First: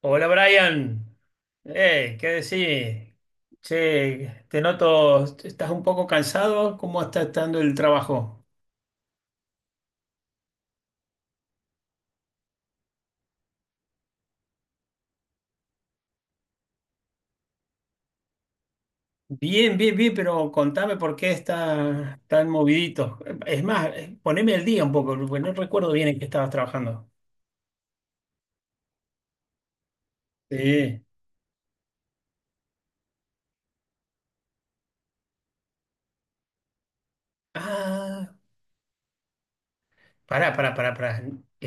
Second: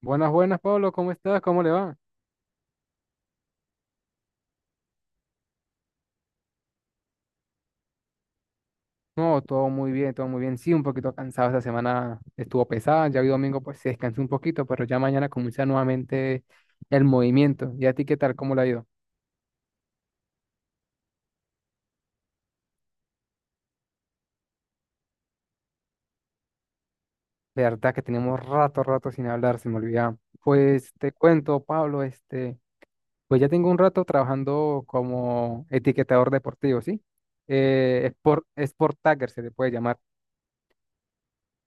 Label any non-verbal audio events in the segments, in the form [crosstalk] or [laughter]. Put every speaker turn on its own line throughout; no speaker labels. Hola
Buenas, buenas, Pablo,
Brian,
¿cómo estás? ¿Cómo le va?
¿qué decís? Che, te noto, estás un poco cansado, ¿cómo está estando el trabajo?
No, todo muy bien, todo muy bien. Sí, un poquito cansado esta semana, estuvo pesada, ya hoy domingo pues se descansó un poquito, pero ya mañana comienza nuevamente el movimiento. ¿Y a ti qué tal? ¿Cómo le ha ido?
Bien, bien, bien, pero contame por qué estás tan movidito. Es más, poneme al día un poco, porque no recuerdo bien en qué estabas trabajando.
De verdad que tenemos rato, rato sin hablar, se me olvidaba. Pues
Sí.
te cuento, Pablo, este, pues ya tengo un rato trabajando como etiquetador deportivo, ¿sí? Eh,
Ah,
sport, sport tagger se le puede llamar.
pará, pará, pará, pará.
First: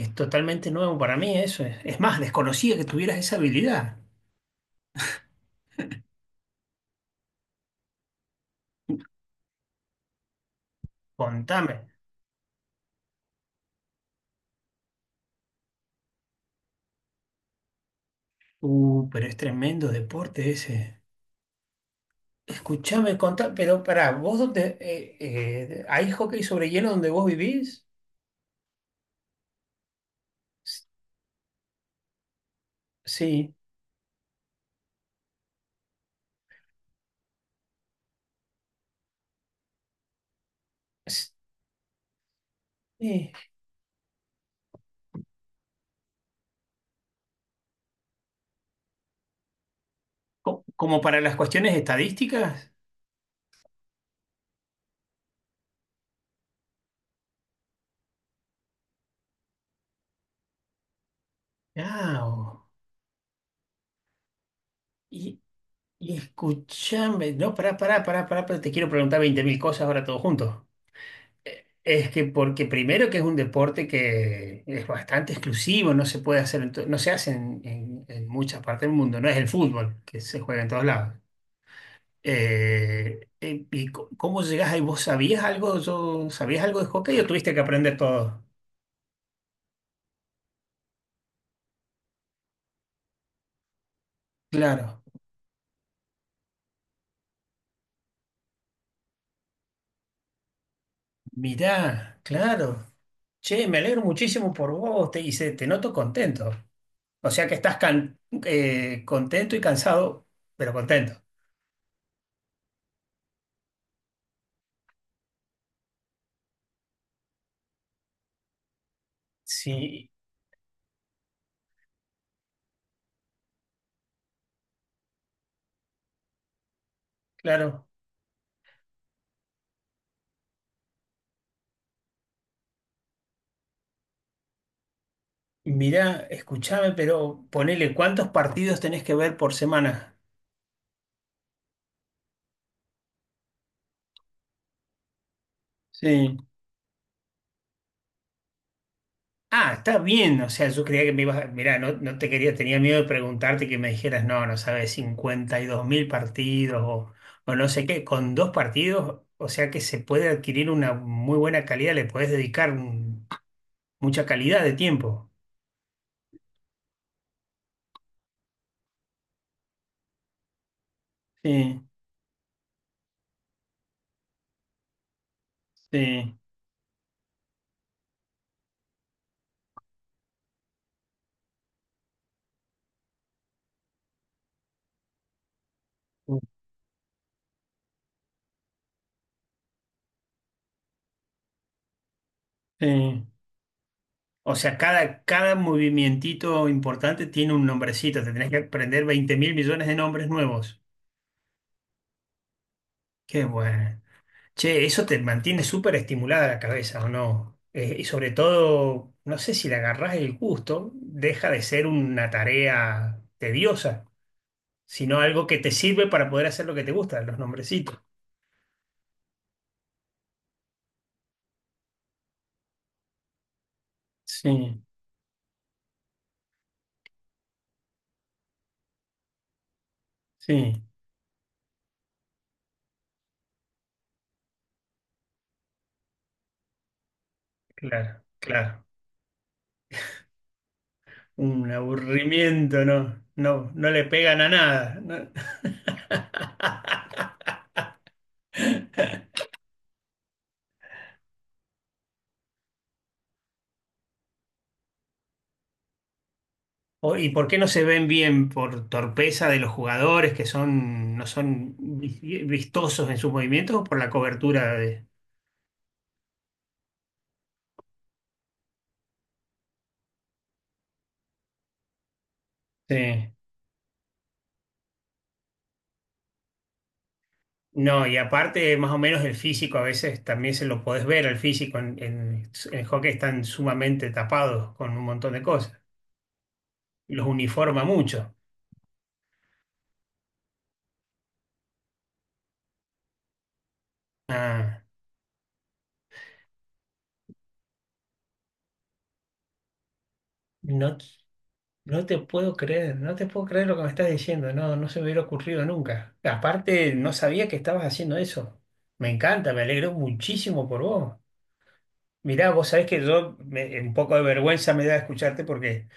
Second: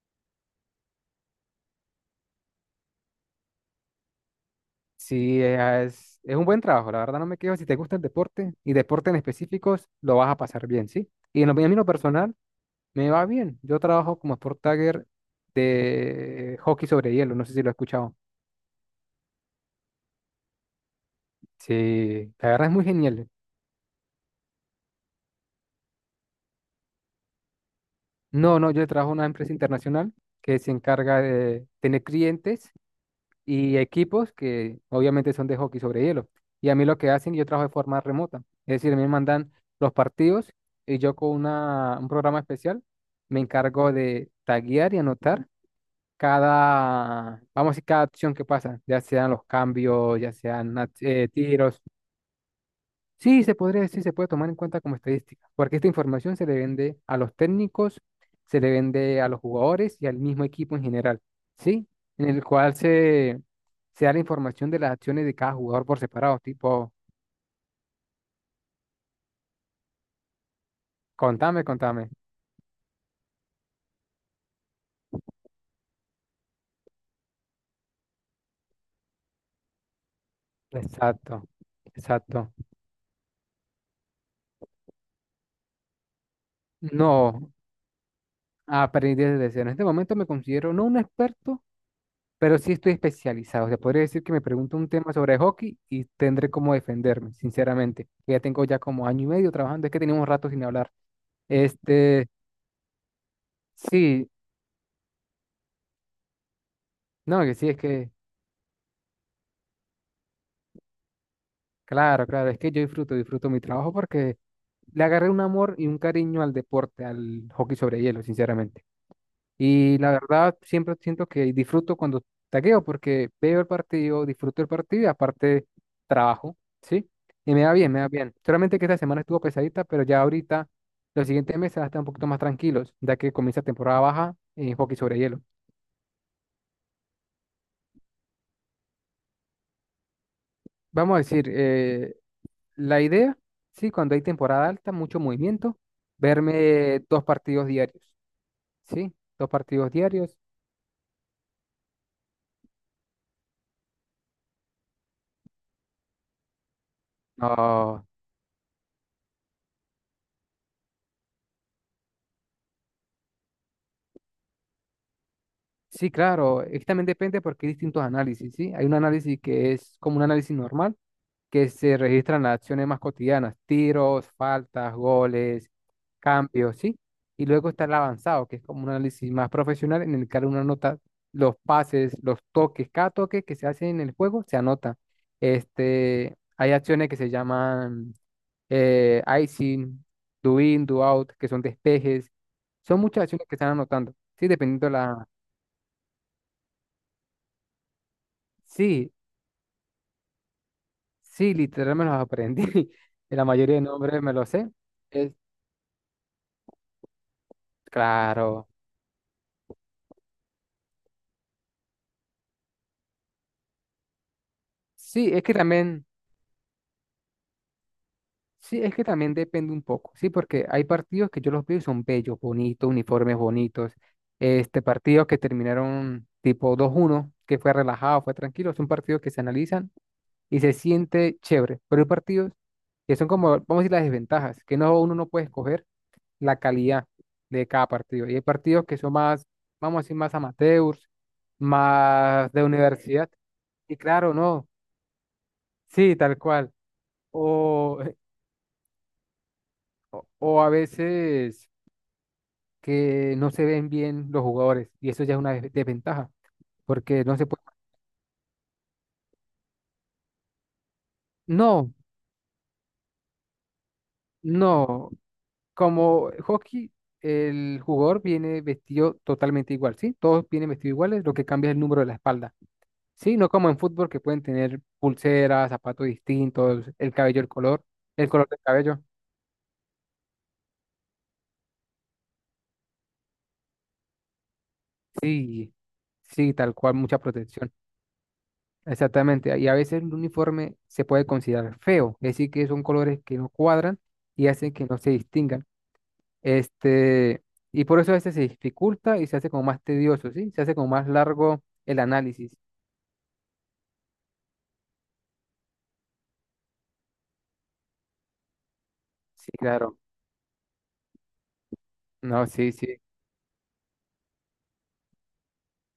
Es totalmente nuevo para mí eso. Es más, desconocía que tuvieras esa habilidad.
Sí, ah, es un buen trabajo, la verdad no me quejo. Si te gusta el deporte y deporte en específicos, lo vas a pasar bien, ¿sí? A mí en
Contame.
lo personal, me va bien. Yo trabajo como sport tagger de hockey sobre hielo, no sé si lo he escuchado.
Pero es tremendo deporte ese.
Sí, la verdad es muy
Escuchame,
genial.
contá, pero pará, ¿vos dónde? ¿Hay hockey sobre hielo donde vos vivís?
No, no, yo trabajo en una empresa internacional que se
S-
encarga de tener clientes
Sí,
y equipos que obviamente son de hockey sobre hielo. Y a mí lo que hacen, yo trabajo de forma remota. Es decir, a mí me mandan los partidos y yo con
S-
un programa especial
sí.
me encargo de taguear y anotar cada, vamos a decir, cada acción que pasa, ya sean los cambios, ya sean
¿Como para las cuestiones
tiros.
estadísticas?
Sí, se podría decir, se puede tomar en cuenta como estadística, porque esta información se le vende a los técnicos, se le vende a los jugadores y al mismo equipo en general, ¿sí?
Ah,
En el
o-
cual se da la información de las acciones de
y,
cada jugador por
y
separado, tipo,
escuchame, no, pará, pará, pará, pará, pero te quiero preguntar 20.000 cosas ahora todo junto.
contame,
Es
contame.
que porque primero que es un deporte que es bastante exclusivo, no se puede hacer, no se hace en, en muchas partes del mundo, no es el fútbol que se juega en todos lados.
Exacto, exacto.
¿Y cómo llegás ahí? ¿Vos sabías algo? ¿Yo sabías algo de hockey o
No,
tuviste que aprender todo?
aprendí desde cero. En este momento me considero no un experto, pero sí estoy especializado. O sea, podría decir que me pregunto un
Claro.
tema sobre hockey y tendré cómo defenderme, sinceramente. Que ya tengo ya como año y medio trabajando, es que tenemos rato sin hablar.
Mirá,
Este,
claro. Che, me alegro
sí,
muchísimo por vos, te noto contento. O
no,
sea que
que sí,
estás
es que,
contento y cansado, pero contento.
claro, claro, es que yo disfruto mi trabajo porque le agarré un amor y un cariño al deporte, al hockey sobre hielo, sinceramente. Y
Sí,
la verdad, siempre siento que disfruto cuando tagueo, porque veo el partido, disfruto el partido y aparte trabajo, ¿sí? Y me va
claro.
bien, me va bien. Solamente que esta semana estuvo pesadita, pero ya ahorita, los siguientes meses van a estar un poquito más tranquilos, ya que comienza temporada baja en hockey sobre hielo.
Mirá, escuchame, pero ponele, ¿cuántos partidos tenés que ver por semana?
Vamos a decir, la idea, sí, cuando hay temporada alta, mucho movimiento,
Sí.
verme dos partidos diarios, ¿sí? Dos
Ah,
partidos
está
diarios.
bien, o sea, yo creía que me ibas, mirá, no, no te quería, tenía miedo de preguntarte y que me dijeras, no, no sabes, 52 mil partidos o no sé qué,
No.
con dos partidos, o sea que se puede adquirir una muy buena calidad, le podés dedicar mucha calidad de tiempo.
Sí, claro, es que también depende porque hay distintos análisis, ¿sí? Hay un análisis que es como un análisis normal, que
Sí,
se registran las acciones más cotidianas, tiros, faltas, goles,
sí,
cambios, ¿sí? Y luego está el avanzado, que es como un análisis más profesional en el que uno anota los pases, los toques, cada toque que se hace en el juego se anota. Este, hay acciones que se llaman icing, do in, do out, que son despejes. Son muchas
sí.
acciones que están anotando, ¿sí?
O sea,
Dependiendo
cada,
la...
cada movimientito importante tiene un nombrecito, te tenés que aprender
Sí,
20 mil millones de nombres nuevos.
sí, literal me los aprendí. [laughs] Y
Qué
la mayoría de
bueno.
nombres me los sé.
Che, eso te
Es,
mantiene súper estimulada la cabeza, ¿o no? Y sobre
claro.
todo, no sé si le agarrás el gusto, deja de ser una tarea tediosa, sino
Sí, es
algo
que
que te
también,
sirve para poder hacer lo que te gusta, los nombrecitos.
sí, es que también depende un poco. Sí, porque hay partidos que yo los veo y son bellos, bonitos, uniformes bonitos.
Sí,
Este, partidos que terminaron tipo 2-1, que fue relajado, fue tranquilo. Son partidos que se analizan y se
sí,
siente chévere. Pero hay partidos que son como, vamos a decir, las desventajas, que no, uno no puede escoger la calidad de cada
claro,
partido. Y hay
claro.
partidos que son más, vamos a decir, más amateurs,
Un
más de
aburrimiento, no,
universidad.
no, no
Y
le
claro,
pegan a
no,
nada, ¿no?
sí, tal cual.
[laughs]
O, o a veces que no se ven bien los jugadores y eso ya es una desventaja, porque
¿Y
no se
por qué
puede...
no se ven bien? ¿Por torpeza de los jugadores que son, no son
No,
vistosos en sus movimientos o por la cobertura de?
no, como hockey, el jugador viene vestido totalmente igual, ¿sí? Todos vienen vestidos iguales, lo que cambia es el número de la espalda.
Sí.
Sí, no como en fútbol que pueden tener pulseras, zapatos distintos, el cabello,
No, y
el color del
aparte, más o
cabello.
menos el físico a veces también se lo podés ver, el físico en, en hockey están sumamente tapados con un montón de
Sí,
cosas.
sí, tal cual, mucha
Los
protección.
uniforma mucho.
Exactamente. Y a veces el uniforme se puede considerar feo, es decir, que son colores que no cuadran y hacen
Ah.
que no se distingan. Este, y por eso a veces se dificulta y se hace como más tedioso, ¿sí? Se hace como
No,
más largo el
no te
análisis.
puedo creer, no te puedo creer lo que me estás diciendo, no, no se me hubiera ocurrido nunca. Aparte, no sabía que estabas haciendo eso. Me
Sí,
encanta, me alegro
claro.
muchísimo por vos.
No,
Mirá, vos
sí,
sabés
sí.
que un poco de vergüenza me da escucharte porque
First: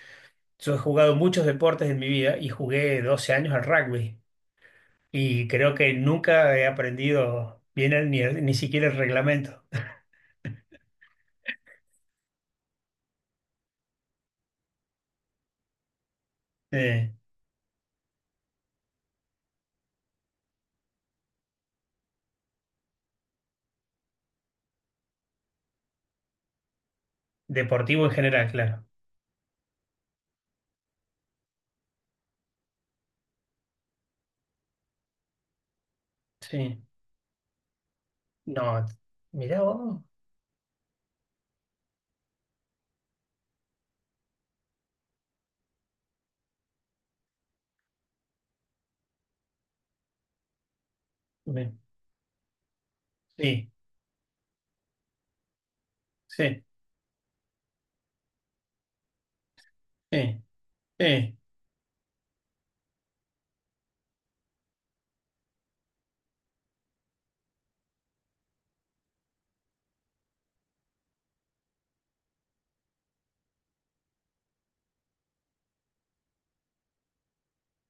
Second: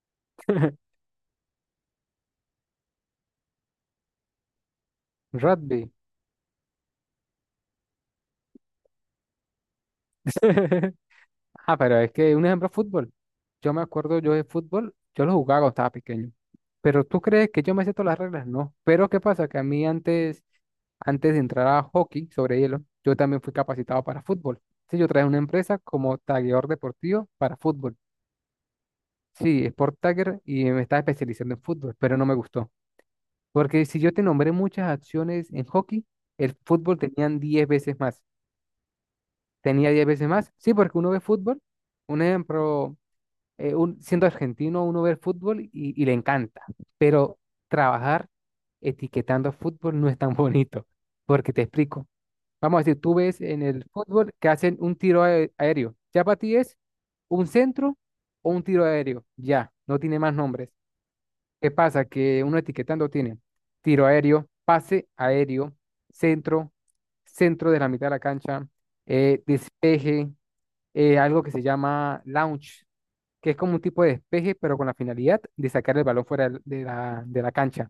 yo he
[laughs]
jugado muchos deportes en mi vida y jugué 12 años al rugby. Y creo que
Rugby.
nunca he aprendido bien ni, siquiera el reglamento
[laughs] Ah, pero es que un ejemplo, fútbol. Yo me acuerdo yo de fútbol, yo lo jugaba cuando estaba pequeño. Pero
eh,
tú crees que yo me sé todas las reglas, no. Pero ¿qué pasa? Que a mí antes de entrar a hockey sobre hielo, yo también fui capacitado para fútbol. Sí, yo traje una empresa como tagueador deportivo para fútbol.
deportivo en general, claro.
Sí, Sport Tagger, y me estaba especializando en fútbol, pero no me gustó. Porque si yo te nombré muchas acciones en hockey, el
Sí,
fútbol tenían 10 veces más.
no, mirá
Tenía
vos.
10 veces más. Sí, porque uno ve fútbol. Un ejemplo. Siendo argentino, uno ve el fútbol y le encanta, pero trabajar etiquetando fútbol no es tan [laughs] bonito, porque te
Me-
explico. Vamos a decir, tú ves en
Sí,
el fútbol que hacen un tiro aéreo. Ya para ti
sí,
es un centro o un tiro aéreo. Ya, no tiene más
sí,
nombres.
sí.
¿Qué pasa? Que uno etiquetando tiene tiro aéreo, pase aéreo, centro, centro de la mitad de la cancha, despeje, algo que se llama launch, que es como un tipo de despeje, pero con la finalidad de sacar el balón fuera de la cancha.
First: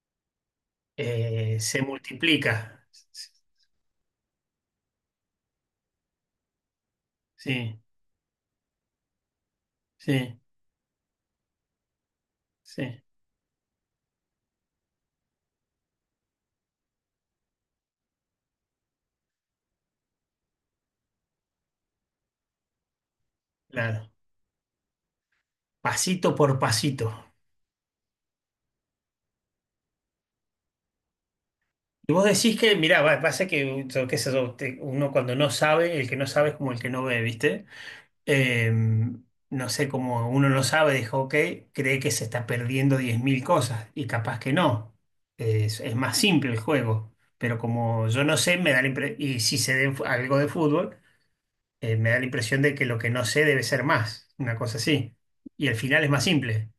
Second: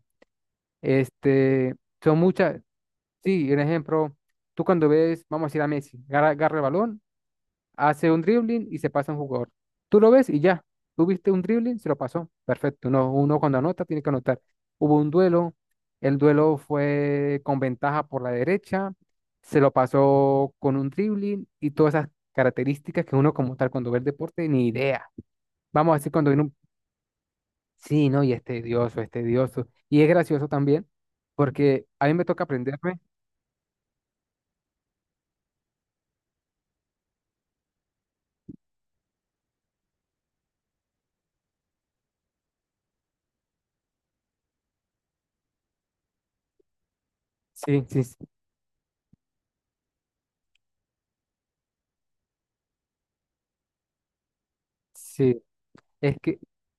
Este,
Se
son muchas,
multiplica.
sí, un ejemplo, tú cuando ves, vamos a decir a Messi, agarra el balón,
Sí,
hace un dribbling y se pasa a un jugador. Tú lo ves
sí,
y ya, tú viste un dribbling, se lo pasó, perfecto.
sí,
Uno cuando anota tiene que anotar. Hubo un duelo, el duelo fue con ventaja por la derecha, se lo pasó con un dribbling y todas esas características que uno como tal cuando ve el
claro.
deporte ni idea. Vamos a decir
Pasito
cuando viene...
por pasito.
Sí, no, y es tedioso, es tedioso. Y es gracioso también, porque a
Y
mí
vos
me toca
decís que,
aprenderme.
mirá, pasa que yo qué sé yo, uno cuando no sabe, el que no sabe es como el que no ve, ¿viste? eh, no sé, como uno no sabe, dijo, ok, cree que se está perdiendo 10.000 cosas y capaz que no. Es más simple el juego, pero
Sí, sí,
como
sí.
yo no sé, me da y si sé de algo de fútbol, me da la impresión de que lo que no sé debe ser más, una cosa así.
Sí.
Y al final es
Es
más
que
simple.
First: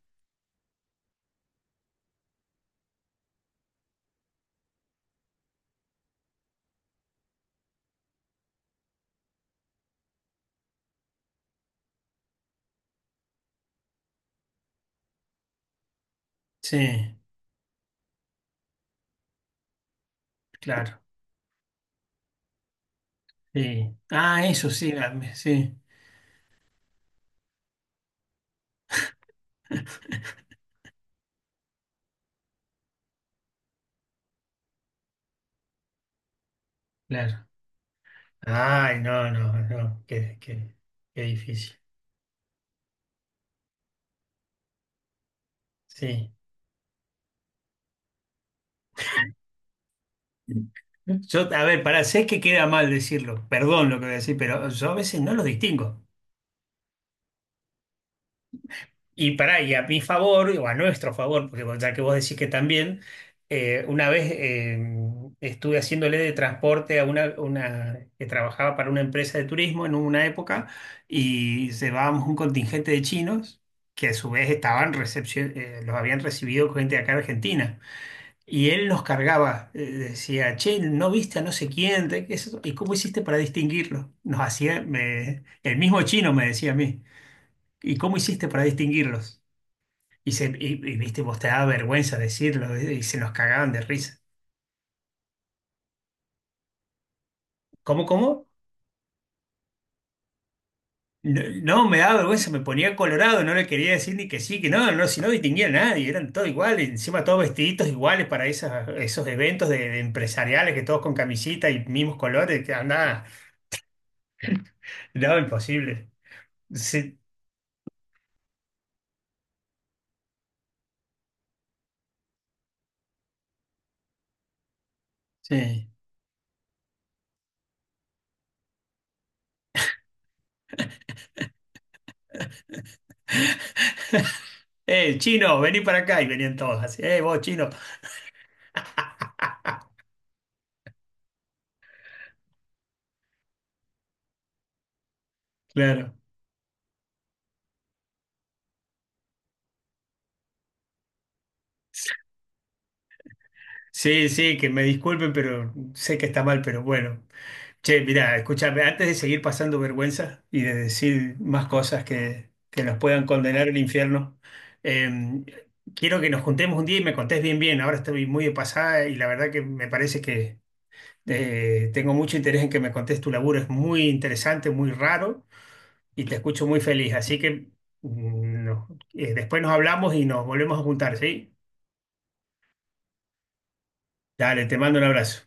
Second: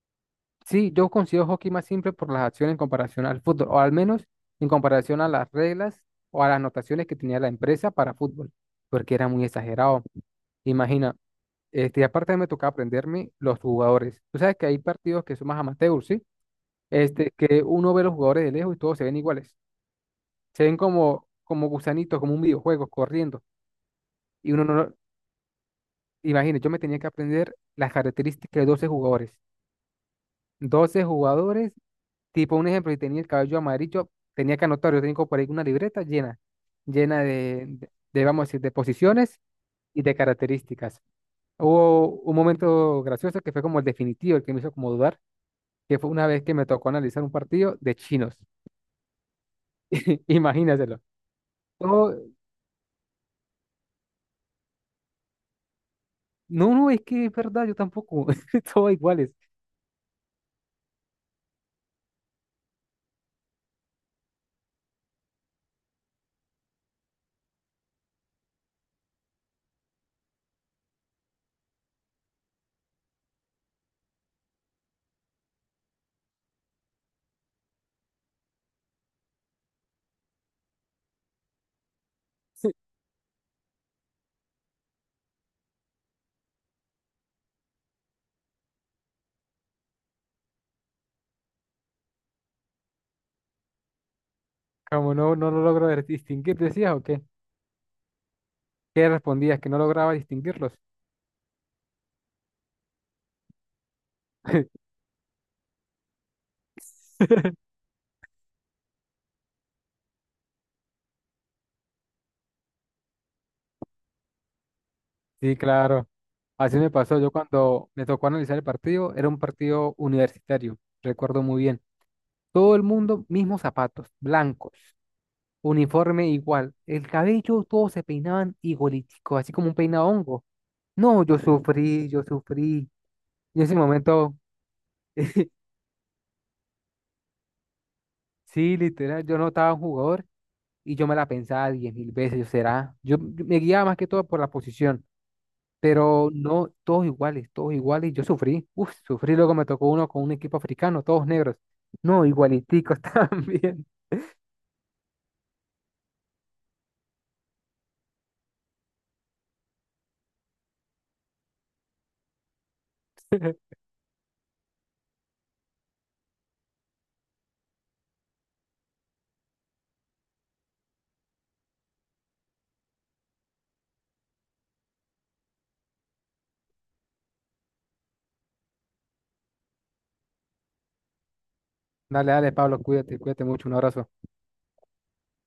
sí, yo considero hockey más simple por las acciones en comparación al fútbol, o al menos en comparación a las reglas o a las anotaciones que tenía la empresa para fútbol, porque era muy exagerado. Imagina, este, aparte me tocaba aprenderme los jugadores. Tú sabes que hay partidos que son más amateurs, ¿sí?
Sí,
Este, que uno ve los jugadores de lejos y todos se ven iguales. Se ven
claro,
como, gusanitos, como un videojuego, corriendo
sí. Ah,
y uno
eso sí,
no...
sí,
Imagínate, yo me tenía que aprender las características de 12 jugadores. 12 jugadores, tipo un ejemplo, si tenía el cabello amarillo, tenía que anotar. Yo tengo por ahí una libreta llena
claro.
de, vamos a decir, de
Ay, no,
posiciones
no,
y
no,
de
qué, qué,
características.
qué difícil.
Hubo un momento gracioso que fue como el definitivo, el que me hizo como dudar, que fue una
Sí.
vez que me tocó analizar un partido de chinos. [laughs] Imagínatelo.
Yo, a ver, para
Todo-
sé que queda mal decirlo, perdón lo que voy a decir, pero yo a veces no los distingo.
no, no, es que es verdad, yo tampoco, [laughs] todos
Y
iguales.
para y a mi favor, o a nuestro favor, porque ya que vos decís que también, una vez estuve haciéndole de transporte a una que trabajaba para una empresa de turismo en una época y llevábamos un contingente de chinos que a su vez estaban los habían recibido gente de acá de Argentina. Y él los cargaba, decía, che, ¿no viste a no sé quién? ¿De qué es eso? ¿Y cómo hiciste para distinguirlo? Nos hacía, el mismo chino me decía a mí, ¿y cómo hiciste para distinguirlos? Y, viste, vos te daba vergüenza decirlo, y se nos cagaban de risa.
Como no, no lo logro distinguir, decías, ok.
¿Cómo, cómo?
¿Qué respondías? Que no lograba distinguirlos.
No, no, me daba vergüenza, me ponía colorado, no le quería decir ni que sí, que no, no, si no distinguía a nadie, eran todos iguales, encima todos
[laughs]
vestiditos iguales para esas, esos eventos de empresariales, que todos con camisita y mismos colores, que andaba, no,
Sí, claro.
imposible.
Así me
Sí,
pasó. Yo cuando me tocó analizar el partido, era un partido universitario, recuerdo muy bien. Todo el mundo, mismos zapatos, blancos,
sí.
uniforme igual. El cabello, todos se peinaban igualitico, así como un peinado hongo. No, yo sufrí, yo sufrí. Y en ese momento,
[laughs]
[laughs]
Chino, vení para acá y venían todos así. Vos, chino.
sí, literal, yo notaba un jugador y yo me la pensaba 10.000 veces, yo será. Yo me guiaba más que todo por la posición.
Claro.
Pero no, todos iguales, todos iguales. Yo sufrí, uff, sufrí, luego me tocó uno con un equipo africano, todos negros. No, igualiticos [laughs] también.
Sí, sí, que me disculpen, pero sé que está mal, pero bueno. Che, mirá, escúchame, antes de seguir pasando vergüenza y de decir más cosas que nos puedan condenar al infierno, eh, quiero que nos juntemos un día y me contés bien, bien. Ahora estoy muy de pasada y la verdad que me parece que tengo mucho interés en que me contés tu laburo. Es muy interesante, muy raro y te escucho muy feliz. Así que mm, no. Después nos hablamos y nos volvemos a juntar, ¿sí?
Dale, dale, Pablo, cuídate, cuídate mucho, un abrazo.
Dale, te mando un abrazo.